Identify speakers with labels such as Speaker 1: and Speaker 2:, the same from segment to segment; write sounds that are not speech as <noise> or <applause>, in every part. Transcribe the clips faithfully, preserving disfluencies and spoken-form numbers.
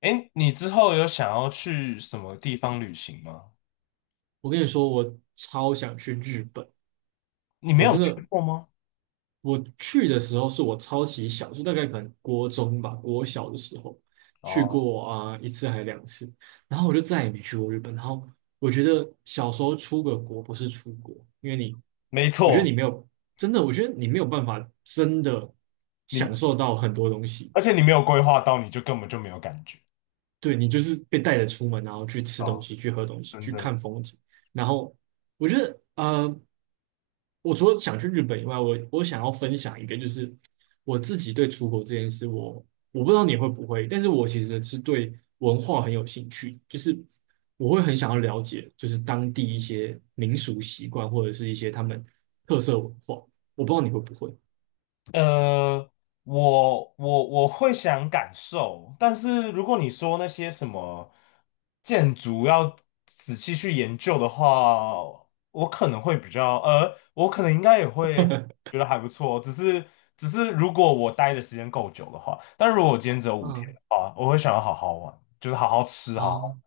Speaker 1: 哎，你之后有想要去什么地方旅行吗？
Speaker 2: 我跟你说，我超想去日本，
Speaker 1: 你没
Speaker 2: 我
Speaker 1: 有
Speaker 2: 真
Speaker 1: 去
Speaker 2: 的，
Speaker 1: 过吗？
Speaker 2: 我去的时候是我超级小，就大概可能国中吧，国小的时候去
Speaker 1: 哦，
Speaker 2: 过啊、一次还是两次，然后我就再也没去过日本。然后我觉得小时候出个国不是出国，因为你，
Speaker 1: 没
Speaker 2: 我觉得你
Speaker 1: 错，
Speaker 2: 没有真的，我觉得你没有办法真的享
Speaker 1: 你，
Speaker 2: 受到很多东西，
Speaker 1: 而且你没有规划到，你就根本就没有感觉。
Speaker 2: 对你就是被带着出门，然后去吃东
Speaker 1: 哦，
Speaker 2: 西、去喝东西、
Speaker 1: 真
Speaker 2: 去
Speaker 1: 的。
Speaker 2: 看风景，然后我觉得呃。我除了想去日本以外，我我想要分享一个，就是我自己对出国这件事，我我不知道你会不会，但是我其实是对文化很有兴趣，就是我会很想要了解，就是当地一些民俗习惯或者是一些他们特色文化，我不知道你会不会。
Speaker 1: 呃，我我我会想感受，但是如果你说那些什么建筑要仔细去研究的话，我可能会比较，呃，我可能应该也会觉得还不错，只是只是如果我待的时间够久的话，但如果我今天只有五天
Speaker 2: 嗯
Speaker 1: 的话，我会想要好好玩，就是好好吃，好好，
Speaker 2: 啊，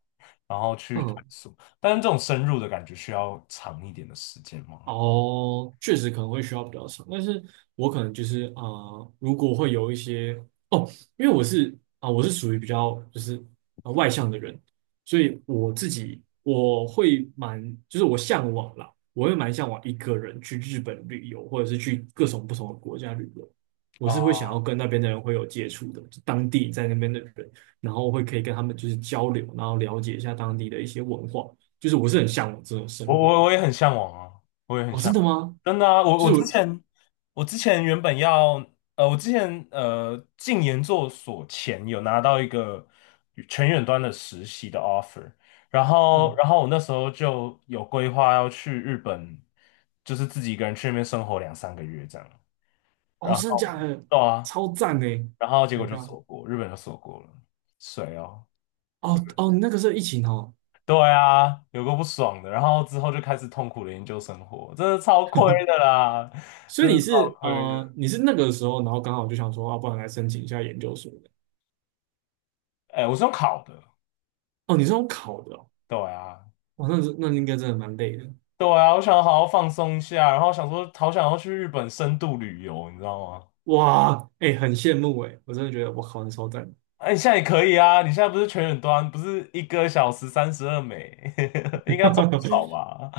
Speaker 1: 然后去探
Speaker 2: 嗯
Speaker 1: 索，但是这种深入的感觉需要长一点的时间吗？
Speaker 2: 哦，确实可能会需要比较长，但是我可能就是啊、呃如果会有一些哦，因为我是啊、我是属于比较就是啊、呃外向的人，所以我自己我会蛮就是我向往啦，我会蛮向往一个人去日本旅游，或者是去各种不同的国家旅游，我是会
Speaker 1: 啊。
Speaker 2: 想要跟那边的人会有接触的，就当地在那边的人，然后会可以跟他们就是交流，然后了解一下当地的一些文化，就是我是很向往这种
Speaker 1: 我
Speaker 2: 生活的。
Speaker 1: 我我也很向往啊，我也很
Speaker 2: 哦，
Speaker 1: 向
Speaker 2: 真的
Speaker 1: 往，
Speaker 2: 吗？
Speaker 1: 真的啊，我
Speaker 2: 就
Speaker 1: 我
Speaker 2: 是
Speaker 1: 之
Speaker 2: 我，
Speaker 1: 前我之前原本要呃，我之前呃进研究所前有拿到一个全远端的实习的 offer，然后
Speaker 2: 嗯，
Speaker 1: 然后我那时候就有规划要去日本，就是自己一个人去那边生活两三个月这样，
Speaker 2: 哦，
Speaker 1: 然
Speaker 2: 真的假
Speaker 1: 后
Speaker 2: 的？
Speaker 1: 对啊，
Speaker 2: 超赞的，Oh
Speaker 1: 然后结果
Speaker 2: ！My
Speaker 1: 就
Speaker 2: God！
Speaker 1: 锁国，日本就锁国了，谁哦？
Speaker 2: 哦哦，你那个时候疫情哦，
Speaker 1: 对啊，有个不爽的，然后之后就开始痛苦的研究生活，真的超亏的啦，
Speaker 2: 所以
Speaker 1: 真的
Speaker 2: 你
Speaker 1: 超
Speaker 2: 是
Speaker 1: 亏的。
Speaker 2: 呃，你是那个时候，然后刚好就想说，啊，不然来申请一下研究所的。
Speaker 1: 哎，我是用考的，
Speaker 2: 哦，你是用考的哦，
Speaker 1: 对啊，
Speaker 2: 哇，那是那应该真的蛮累的。
Speaker 1: 对啊，我想好好放松一下，然后想说好想要去日本深度旅游，你知道吗？
Speaker 2: 哇，哎、很羡慕哎，我真的觉得我考的超赞。
Speaker 1: 哎，你现在也可以啊，你现在不是全远端，不是一个小时三十二美，<laughs> 应该赚不少
Speaker 2: <laughs>
Speaker 1: 吧？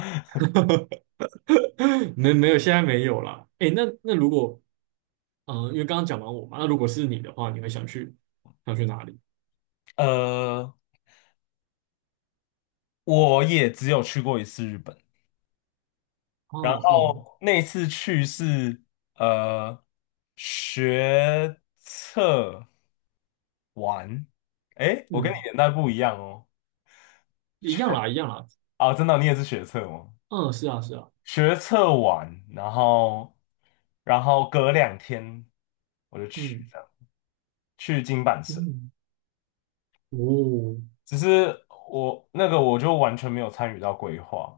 Speaker 2: 没没有，现在没有啦。哎、那那如果，嗯、因为刚刚讲完我嘛，那如果是你的话，你会想去想去哪里？
Speaker 1: <laughs> 呃，我也只有去过一次日本，
Speaker 2: 哦
Speaker 1: 然
Speaker 2: 哦，
Speaker 1: 后那次去是呃学测完，诶，我跟你
Speaker 2: 嗯，
Speaker 1: 年代不一样哦。
Speaker 2: 一
Speaker 1: 学
Speaker 2: 样啦，一样啦。
Speaker 1: 啊，真的，你也是学测吗？
Speaker 2: 嗯，是啊，是啊。
Speaker 1: 学测完，然后然后隔两天我就去
Speaker 2: 嗯
Speaker 1: 这样，去金板神。
Speaker 2: 嗯，哦
Speaker 1: 只是我那个我就完全没有参与到规划，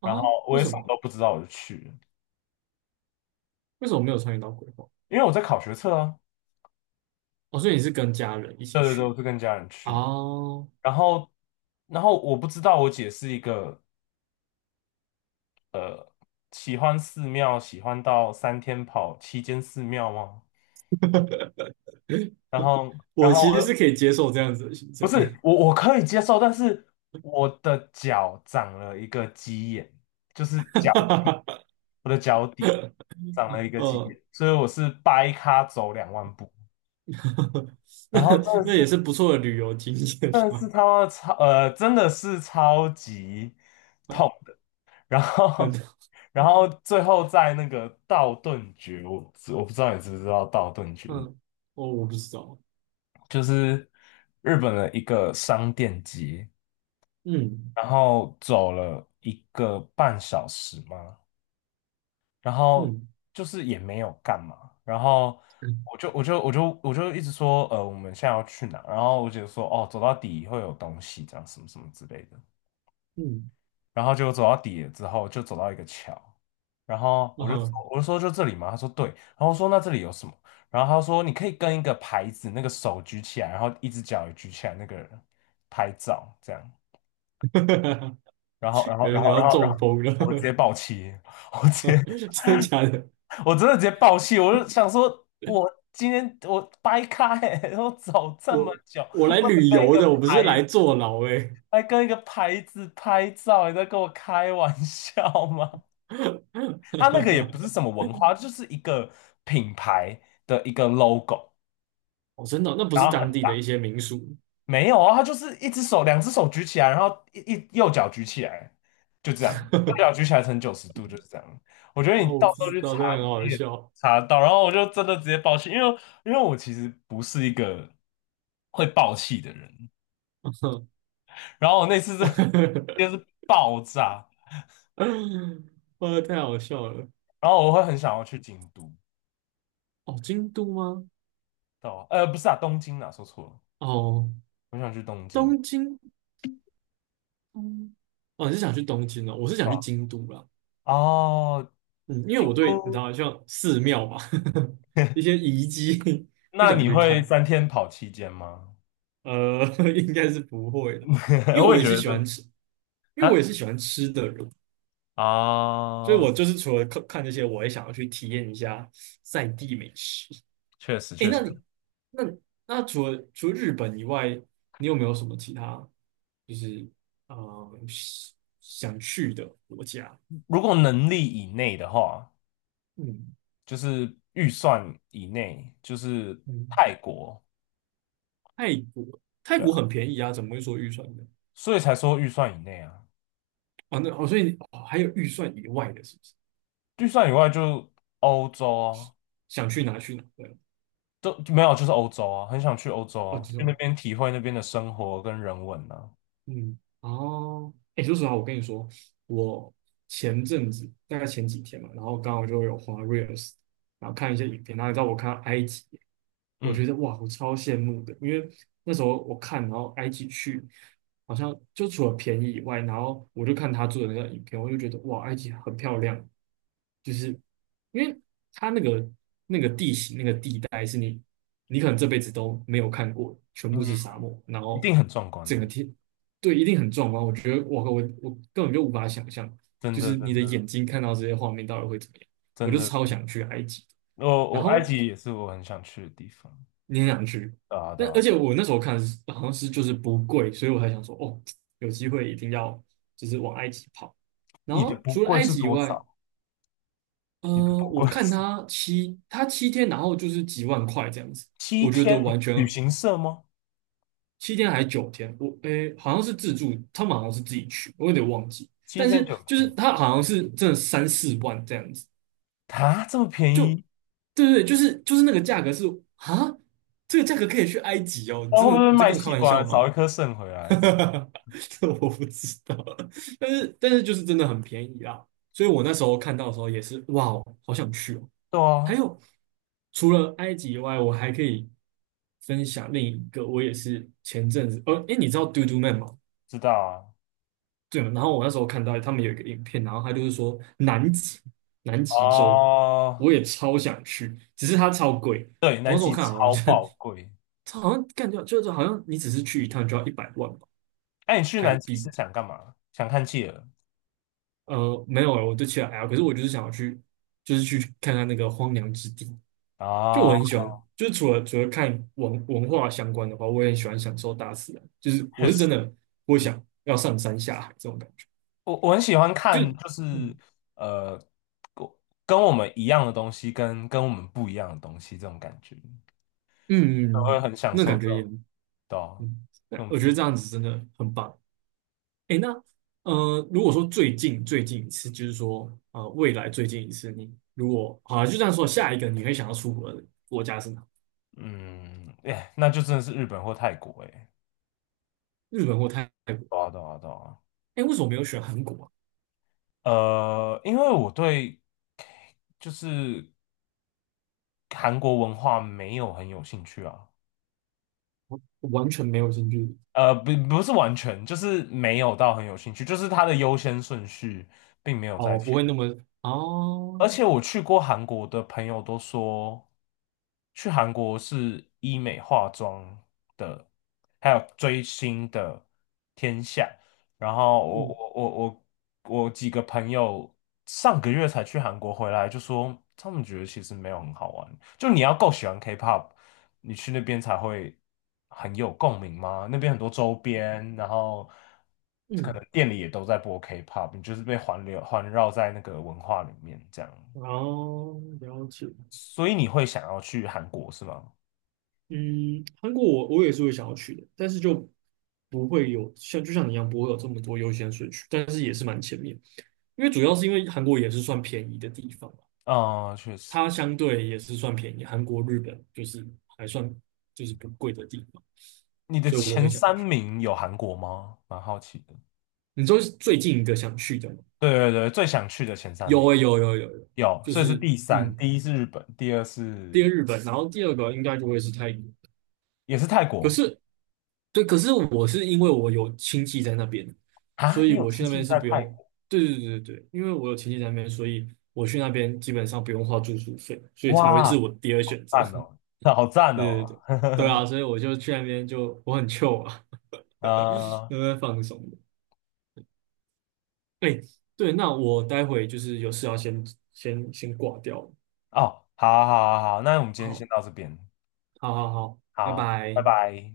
Speaker 2: 啊，
Speaker 1: 然后我
Speaker 2: 为
Speaker 1: 也
Speaker 2: 什
Speaker 1: 什么
Speaker 2: 么？
Speaker 1: 都不知道我就去了，
Speaker 2: 为什么没有参与到规划？
Speaker 1: 因为我在考学测啊。
Speaker 2: 哦，所以你是跟家人一起
Speaker 1: 对对对，我
Speaker 2: 去
Speaker 1: 是跟家人去。
Speaker 2: 哦。
Speaker 1: 然后，然后我不知道我姐是一个喜欢寺庙，喜欢到三天跑七间寺庙吗？
Speaker 2: <laughs>
Speaker 1: 然后 <laughs>，然
Speaker 2: 我
Speaker 1: 后
Speaker 2: 其
Speaker 1: 我
Speaker 2: 实是
Speaker 1: 的
Speaker 2: 可以接受这样子的行
Speaker 1: 不
Speaker 2: 程，
Speaker 1: 是我我可以接受，但是我的脚长了一个鸡眼，就是脚底，
Speaker 2: <laughs>
Speaker 1: 我的脚底长了一个鸡
Speaker 2: 嗯，
Speaker 1: 眼，所以我是掰咖走两万步。
Speaker 2: <laughs> 那
Speaker 1: 然后真的
Speaker 2: 那
Speaker 1: 是，
Speaker 2: 也是不错的旅游经验
Speaker 1: 真的是
Speaker 2: 啊，
Speaker 1: 他妈超，呃，真的是超级。
Speaker 2: <laughs>
Speaker 1: 然
Speaker 2: 很
Speaker 1: 后，<laughs> 然后最后在那个道顿崛，我我不知道你知不知道道顿崛，
Speaker 2: 嗯，哦，我不知道，
Speaker 1: 就是日本的一个商店街，
Speaker 2: 嗯
Speaker 1: 然后走了一个半小时嘛，然后
Speaker 2: 嗯
Speaker 1: 就是也没有干嘛，然后
Speaker 2: 嗯
Speaker 1: 我就我就我就我就一直说，呃，我们现在要去哪？然后我姐说，哦，走到底会有东西，这样什么什么之类的。
Speaker 2: 嗯，
Speaker 1: 然后就走到底了之后，就走到一个桥，然后我就说
Speaker 2: 啊，
Speaker 1: 我就说就这里吗？他说对，然后我说那这里有什么？然后他说你可以跟一个牌子，那个手举起来，然后一只脚也举起来，那个人拍照这样。
Speaker 2: <laughs> 感
Speaker 1: 然后然后
Speaker 2: 觉
Speaker 1: 然
Speaker 2: 你
Speaker 1: 后
Speaker 2: 要
Speaker 1: 然后然
Speaker 2: 中
Speaker 1: 后
Speaker 2: 风了，
Speaker 1: 我直接
Speaker 2: <laughs>
Speaker 1: 爆气，<laughs> 我直接
Speaker 2: 真的假的？
Speaker 1: 我真的直接爆气，我就想说我今天我掰开、欸，我走这么
Speaker 2: 我
Speaker 1: 久，为
Speaker 2: 我
Speaker 1: 了
Speaker 2: 来旅
Speaker 1: 跟一
Speaker 2: 游
Speaker 1: 个
Speaker 2: 的，我不是来
Speaker 1: 牌。
Speaker 2: 坐牢哎、欸。
Speaker 1: 还跟一个牌子拍照，你在跟我开玩笑吗？它那个也不是
Speaker 2: <laughs>
Speaker 1: 什么文化，就是一个品牌的一个 logo，
Speaker 2: 哦，真的哦那不
Speaker 1: 然
Speaker 2: 是
Speaker 1: 后很
Speaker 2: 当地的
Speaker 1: 大。
Speaker 2: 一些民俗
Speaker 1: 没有啊，它就是一只手、两只手举起来，然后一一右脚举起来，就这样，右脚
Speaker 2: <laughs>
Speaker 1: 举起来成九十度，就是这样。我觉得
Speaker 2: 哦，
Speaker 1: 你
Speaker 2: 我
Speaker 1: 到
Speaker 2: 不
Speaker 1: 时候
Speaker 2: 知
Speaker 1: 去
Speaker 2: 道，
Speaker 1: 查，
Speaker 2: 这很
Speaker 1: 你
Speaker 2: 好
Speaker 1: 也
Speaker 2: 笑，
Speaker 1: 查得到。然后我就真的直接爆气，因为因为我其实不是一个会爆气的人。然后我那次真的 <laughs> 就是
Speaker 2: <laughs>
Speaker 1: 爆炸，
Speaker 2: 哇，太好笑了。
Speaker 1: 然后我会很想要去京都，
Speaker 2: 哦，京都吗？
Speaker 1: 到呃不是啊，东京啊，说错了，
Speaker 2: 哦，
Speaker 1: 我想去东京。
Speaker 2: 东京。哦，你是想去东京哦？我是想去
Speaker 1: 啊。
Speaker 2: 京都啦。
Speaker 1: 哦，
Speaker 2: 嗯，因为
Speaker 1: 京
Speaker 2: 我对你知
Speaker 1: 都，
Speaker 2: 道，像寺庙嘛，<laughs> 一些
Speaker 1: <laughs>
Speaker 2: 遗迹 <laughs> 不
Speaker 1: 那
Speaker 2: 想
Speaker 1: 你
Speaker 2: 去
Speaker 1: 会
Speaker 2: 看。
Speaker 1: 三天跑七间吗？
Speaker 2: 呃，<laughs> 应该是不会的，因
Speaker 1: <laughs>
Speaker 2: 为
Speaker 1: 我
Speaker 2: 我
Speaker 1: 也
Speaker 2: 也
Speaker 1: 觉
Speaker 2: 是
Speaker 1: 得
Speaker 2: 喜欢
Speaker 1: 是
Speaker 2: 吃，因为
Speaker 1: 啊
Speaker 2: 我也是喜欢吃的人，所以
Speaker 1: 啊，
Speaker 2: 我就是除了看看这些，我也想要去体验一下在地美食。
Speaker 1: 确实
Speaker 2: 诶，
Speaker 1: 确
Speaker 2: 那
Speaker 1: 实，
Speaker 2: 你那你那除了除了日本以外，你有没有什么其他就是呃想想去的国家？
Speaker 1: 如果能力以内的话，
Speaker 2: 嗯
Speaker 1: 就是预算以内，就是
Speaker 2: 嗯，
Speaker 1: 泰国，
Speaker 2: 泰国泰
Speaker 1: 对啊，
Speaker 2: 国很便宜啊，怎么会说预算呢？
Speaker 1: 所以才说预算以内啊，
Speaker 2: 啊，那哦，所以你哦还有预算以外的，是不是？
Speaker 1: 预算以外就欧洲啊，
Speaker 2: 想去哪去哪？对啊
Speaker 1: 都没有就是欧洲啊，很想去欧洲
Speaker 2: 哦，
Speaker 1: 啊，
Speaker 2: 这
Speaker 1: 去那
Speaker 2: 种
Speaker 1: 边体会那边的生活跟人文啊，
Speaker 2: 嗯，哦，哎，说实话，我跟你说，我前阵子大概前几天嘛，然后刚好就有滑 Reels，然后看一些影片，然后你知道我看到埃及，我觉
Speaker 1: 嗯
Speaker 2: 得哇，我超羡慕的，因为那时候我看，然后埃及去，好像就除了便宜以外，然后我就看他做的那个影片，我就觉得哇，埃及很漂亮，就是因为它那个那个地形那个地带是你你可能这辈子都没有看过，全
Speaker 1: 嗯，
Speaker 2: 部是沙漠，然
Speaker 1: 一
Speaker 2: 后
Speaker 1: 定很壮观
Speaker 2: 整
Speaker 1: 啊，
Speaker 2: 个天对，一定很壮观。我觉得，我我我根本就无法想象，
Speaker 1: 真
Speaker 2: 就
Speaker 1: 的
Speaker 2: 是你
Speaker 1: 真
Speaker 2: 的眼
Speaker 1: 的
Speaker 2: 睛看到这些画面到底会怎么样。我
Speaker 1: 真
Speaker 2: 就
Speaker 1: 的。
Speaker 2: 超想去埃及，
Speaker 1: 我
Speaker 2: 然
Speaker 1: 我埃
Speaker 2: 后
Speaker 1: 及也是我很想去的地方。
Speaker 2: 你很想去，
Speaker 1: 对啊，对
Speaker 2: 但而
Speaker 1: 啊，
Speaker 2: 且我那时候看是好像是就是不贵，所以我才想说，哦，有机会一定要就是往埃及跑。然
Speaker 1: 你的
Speaker 2: 后
Speaker 1: 不
Speaker 2: 除了
Speaker 1: 贵
Speaker 2: 埃
Speaker 1: 是
Speaker 2: 及以
Speaker 1: 多
Speaker 2: 外，
Speaker 1: 少？
Speaker 2: 呃，
Speaker 1: 你的不
Speaker 2: 我
Speaker 1: 贵
Speaker 2: 看
Speaker 1: 是
Speaker 2: 他七他七天，然后就是几万块这样子，
Speaker 1: <laughs> 七
Speaker 2: 我觉得
Speaker 1: 天
Speaker 2: 完
Speaker 1: 旅
Speaker 2: 全
Speaker 1: 行社吗？
Speaker 2: 七天还是九天，我诶、好像是自助，他们好像是自己去，我有点忘记。
Speaker 1: 七
Speaker 2: 但
Speaker 1: 天
Speaker 2: 是
Speaker 1: 九
Speaker 2: 就是
Speaker 1: 天
Speaker 2: 他好像是真的三四万这样子，
Speaker 1: 啊，这么便
Speaker 2: 就
Speaker 1: 宜？
Speaker 2: 对对对，就是就是那个价格是啊，这个价格可以去埃及哦，你
Speaker 1: 那
Speaker 2: 真
Speaker 1: 会不
Speaker 2: 的
Speaker 1: 会
Speaker 2: 你在
Speaker 1: 卖
Speaker 2: 跟我开
Speaker 1: 器
Speaker 2: 玩
Speaker 1: 官，
Speaker 2: 笑
Speaker 1: 找一
Speaker 2: 吗？
Speaker 1: 颗肾回来？
Speaker 2: <laughs> 这我不知道，但是但是就是真的很便宜啦，所以我那时候看到的时候也是哇哦，好想去哦。
Speaker 1: 对
Speaker 2: 还
Speaker 1: 啊，
Speaker 2: 有除了埃及以外，我还可以分享另一个，我也是前阵子，呃，哎，你知道 Do Do Man 吗？
Speaker 1: 知道啊。
Speaker 2: 对，然后我那时候看到他们有一个影片，然后他就是说南极，南极洲，
Speaker 1: 哦，
Speaker 2: 我也超想去，只是它超贵。
Speaker 1: 对，
Speaker 2: 我
Speaker 1: 南
Speaker 2: 那时候
Speaker 1: 极
Speaker 2: 看好
Speaker 1: 超
Speaker 2: 像就
Speaker 1: 爆贵。
Speaker 2: <laughs> 它好像感觉就是好像你只是去一趟就要一百万吧
Speaker 1: 哎、你去
Speaker 2: 台
Speaker 1: 南极
Speaker 2: 币。
Speaker 1: 是想干嘛？想看企鹅
Speaker 2: 呃，没有了，我对其他还好可是我就是想要去，就是去看看那个荒凉之地。就
Speaker 1: 啊？
Speaker 2: 我很喜欢，就是除了除了看文文化相关的话，我也很喜欢享受大自然。就是我
Speaker 1: 确
Speaker 2: 是
Speaker 1: 实，
Speaker 2: 真的不想要上山下海这种感觉，
Speaker 1: 我我很喜欢
Speaker 2: 就
Speaker 1: 看，就是
Speaker 2: 嗯
Speaker 1: 呃，跟跟我们一样的东西跟跟我们不一样的东西，这种感觉，
Speaker 2: 嗯，嗯
Speaker 1: 我会
Speaker 2: 嗯
Speaker 1: 很享
Speaker 2: 那
Speaker 1: 受
Speaker 2: 感
Speaker 1: 这
Speaker 2: 觉也
Speaker 1: 种，对啊
Speaker 2: 嗯，
Speaker 1: 这
Speaker 2: 对，
Speaker 1: 种
Speaker 2: 我觉
Speaker 1: 比
Speaker 2: 得这
Speaker 1: 较。
Speaker 2: 样子真的很棒。哎，那呃，如果说最近最近一次，就是说呃，未来最近一次，你如果好就这样说，下一个你会想要出国的国家是哪？
Speaker 1: 嗯，哎，那就真的是日本或泰国，哎，
Speaker 2: 日本或泰泰国？
Speaker 1: 对啊，对啊，对啊。
Speaker 2: 哎，为什么没有选韩国啊？
Speaker 1: 呃，因为我对就是韩国文化没有很有兴趣啊，
Speaker 2: 我我完全没有兴趣。
Speaker 1: 呃，不不是完全，就是没有到很有兴趣，就是它的优先顺序并没有在
Speaker 2: 哦，
Speaker 1: 前。
Speaker 2: 不会那么哦，
Speaker 1: 而且我去过韩国的朋友都说，去韩国是医美化妆的，还有追星的天下。然后我
Speaker 2: 嗯
Speaker 1: 我我我我几个朋友上个月才去韩国回来，就说他们觉得其实没有很好玩。就你要够喜欢 K-pop，你去那边才会很有共鸣吗？那边很多周边，然后可能
Speaker 2: 嗯，
Speaker 1: 店里也都在播 K-pop，你就是被环流环绕在那个文化里面这样，
Speaker 2: 哦，了解。
Speaker 1: 所以你会想要去韩国是吗？
Speaker 2: 嗯，韩国我我也是会想要去的，但是就不会有像就像你一样不会有这么多优先顺序，但是也是蛮前面，因为主要是因为韩国也是算便宜的地方嘛，
Speaker 1: 啊、确实。
Speaker 2: 它相对也是算便宜，韩国、日本就是还算就是不贵的地方，
Speaker 1: 你的
Speaker 2: 所以我会
Speaker 1: 前
Speaker 2: 想
Speaker 1: 三
Speaker 2: 去。
Speaker 1: 名有韩国吗？蛮好奇的。
Speaker 2: 你说是最近一个想去的吗？
Speaker 1: 对对对，最想去的前三
Speaker 2: 有
Speaker 1: 名。
Speaker 2: 诶、有有有有，
Speaker 1: 有，
Speaker 2: 就
Speaker 1: 所以是
Speaker 2: 是
Speaker 1: 第三，
Speaker 2: 嗯，
Speaker 1: 第一是日本，第二
Speaker 2: 第一
Speaker 1: 是
Speaker 2: 个日本，然后第二个应该就会是泰国，
Speaker 1: 也是泰
Speaker 2: 可
Speaker 1: 国
Speaker 2: 是。对，可是我是因为我有亲戚在那边，所
Speaker 1: 啊。你
Speaker 2: 以
Speaker 1: 有
Speaker 2: 我去
Speaker 1: 亲
Speaker 2: 那
Speaker 1: 戚
Speaker 2: 边是
Speaker 1: 在
Speaker 2: 不
Speaker 1: 泰
Speaker 2: 用。
Speaker 1: 国？
Speaker 2: 对对对对对，因为我有亲戚在那边，所以我去那边基本上不用花住宿费，所以才会是
Speaker 1: 哇，
Speaker 2: 我第二选择。
Speaker 1: 赞哦，好
Speaker 2: <laughs>
Speaker 1: 赞
Speaker 2: 对对
Speaker 1: 哦。
Speaker 2: 对，对啊，所以我就去那边就我很 c 啊，<laughs>
Speaker 1: 呃，
Speaker 2: 那边放松的。哎，对，那我待会就是有事要先先先挂掉了
Speaker 1: 哦，好好，好啊好啊那我们今天先到这边，
Speaker 2: 好好好好，拜
Speaker 1: 好，拜
Speaker 2: 拜。
Speaker 1: 拜。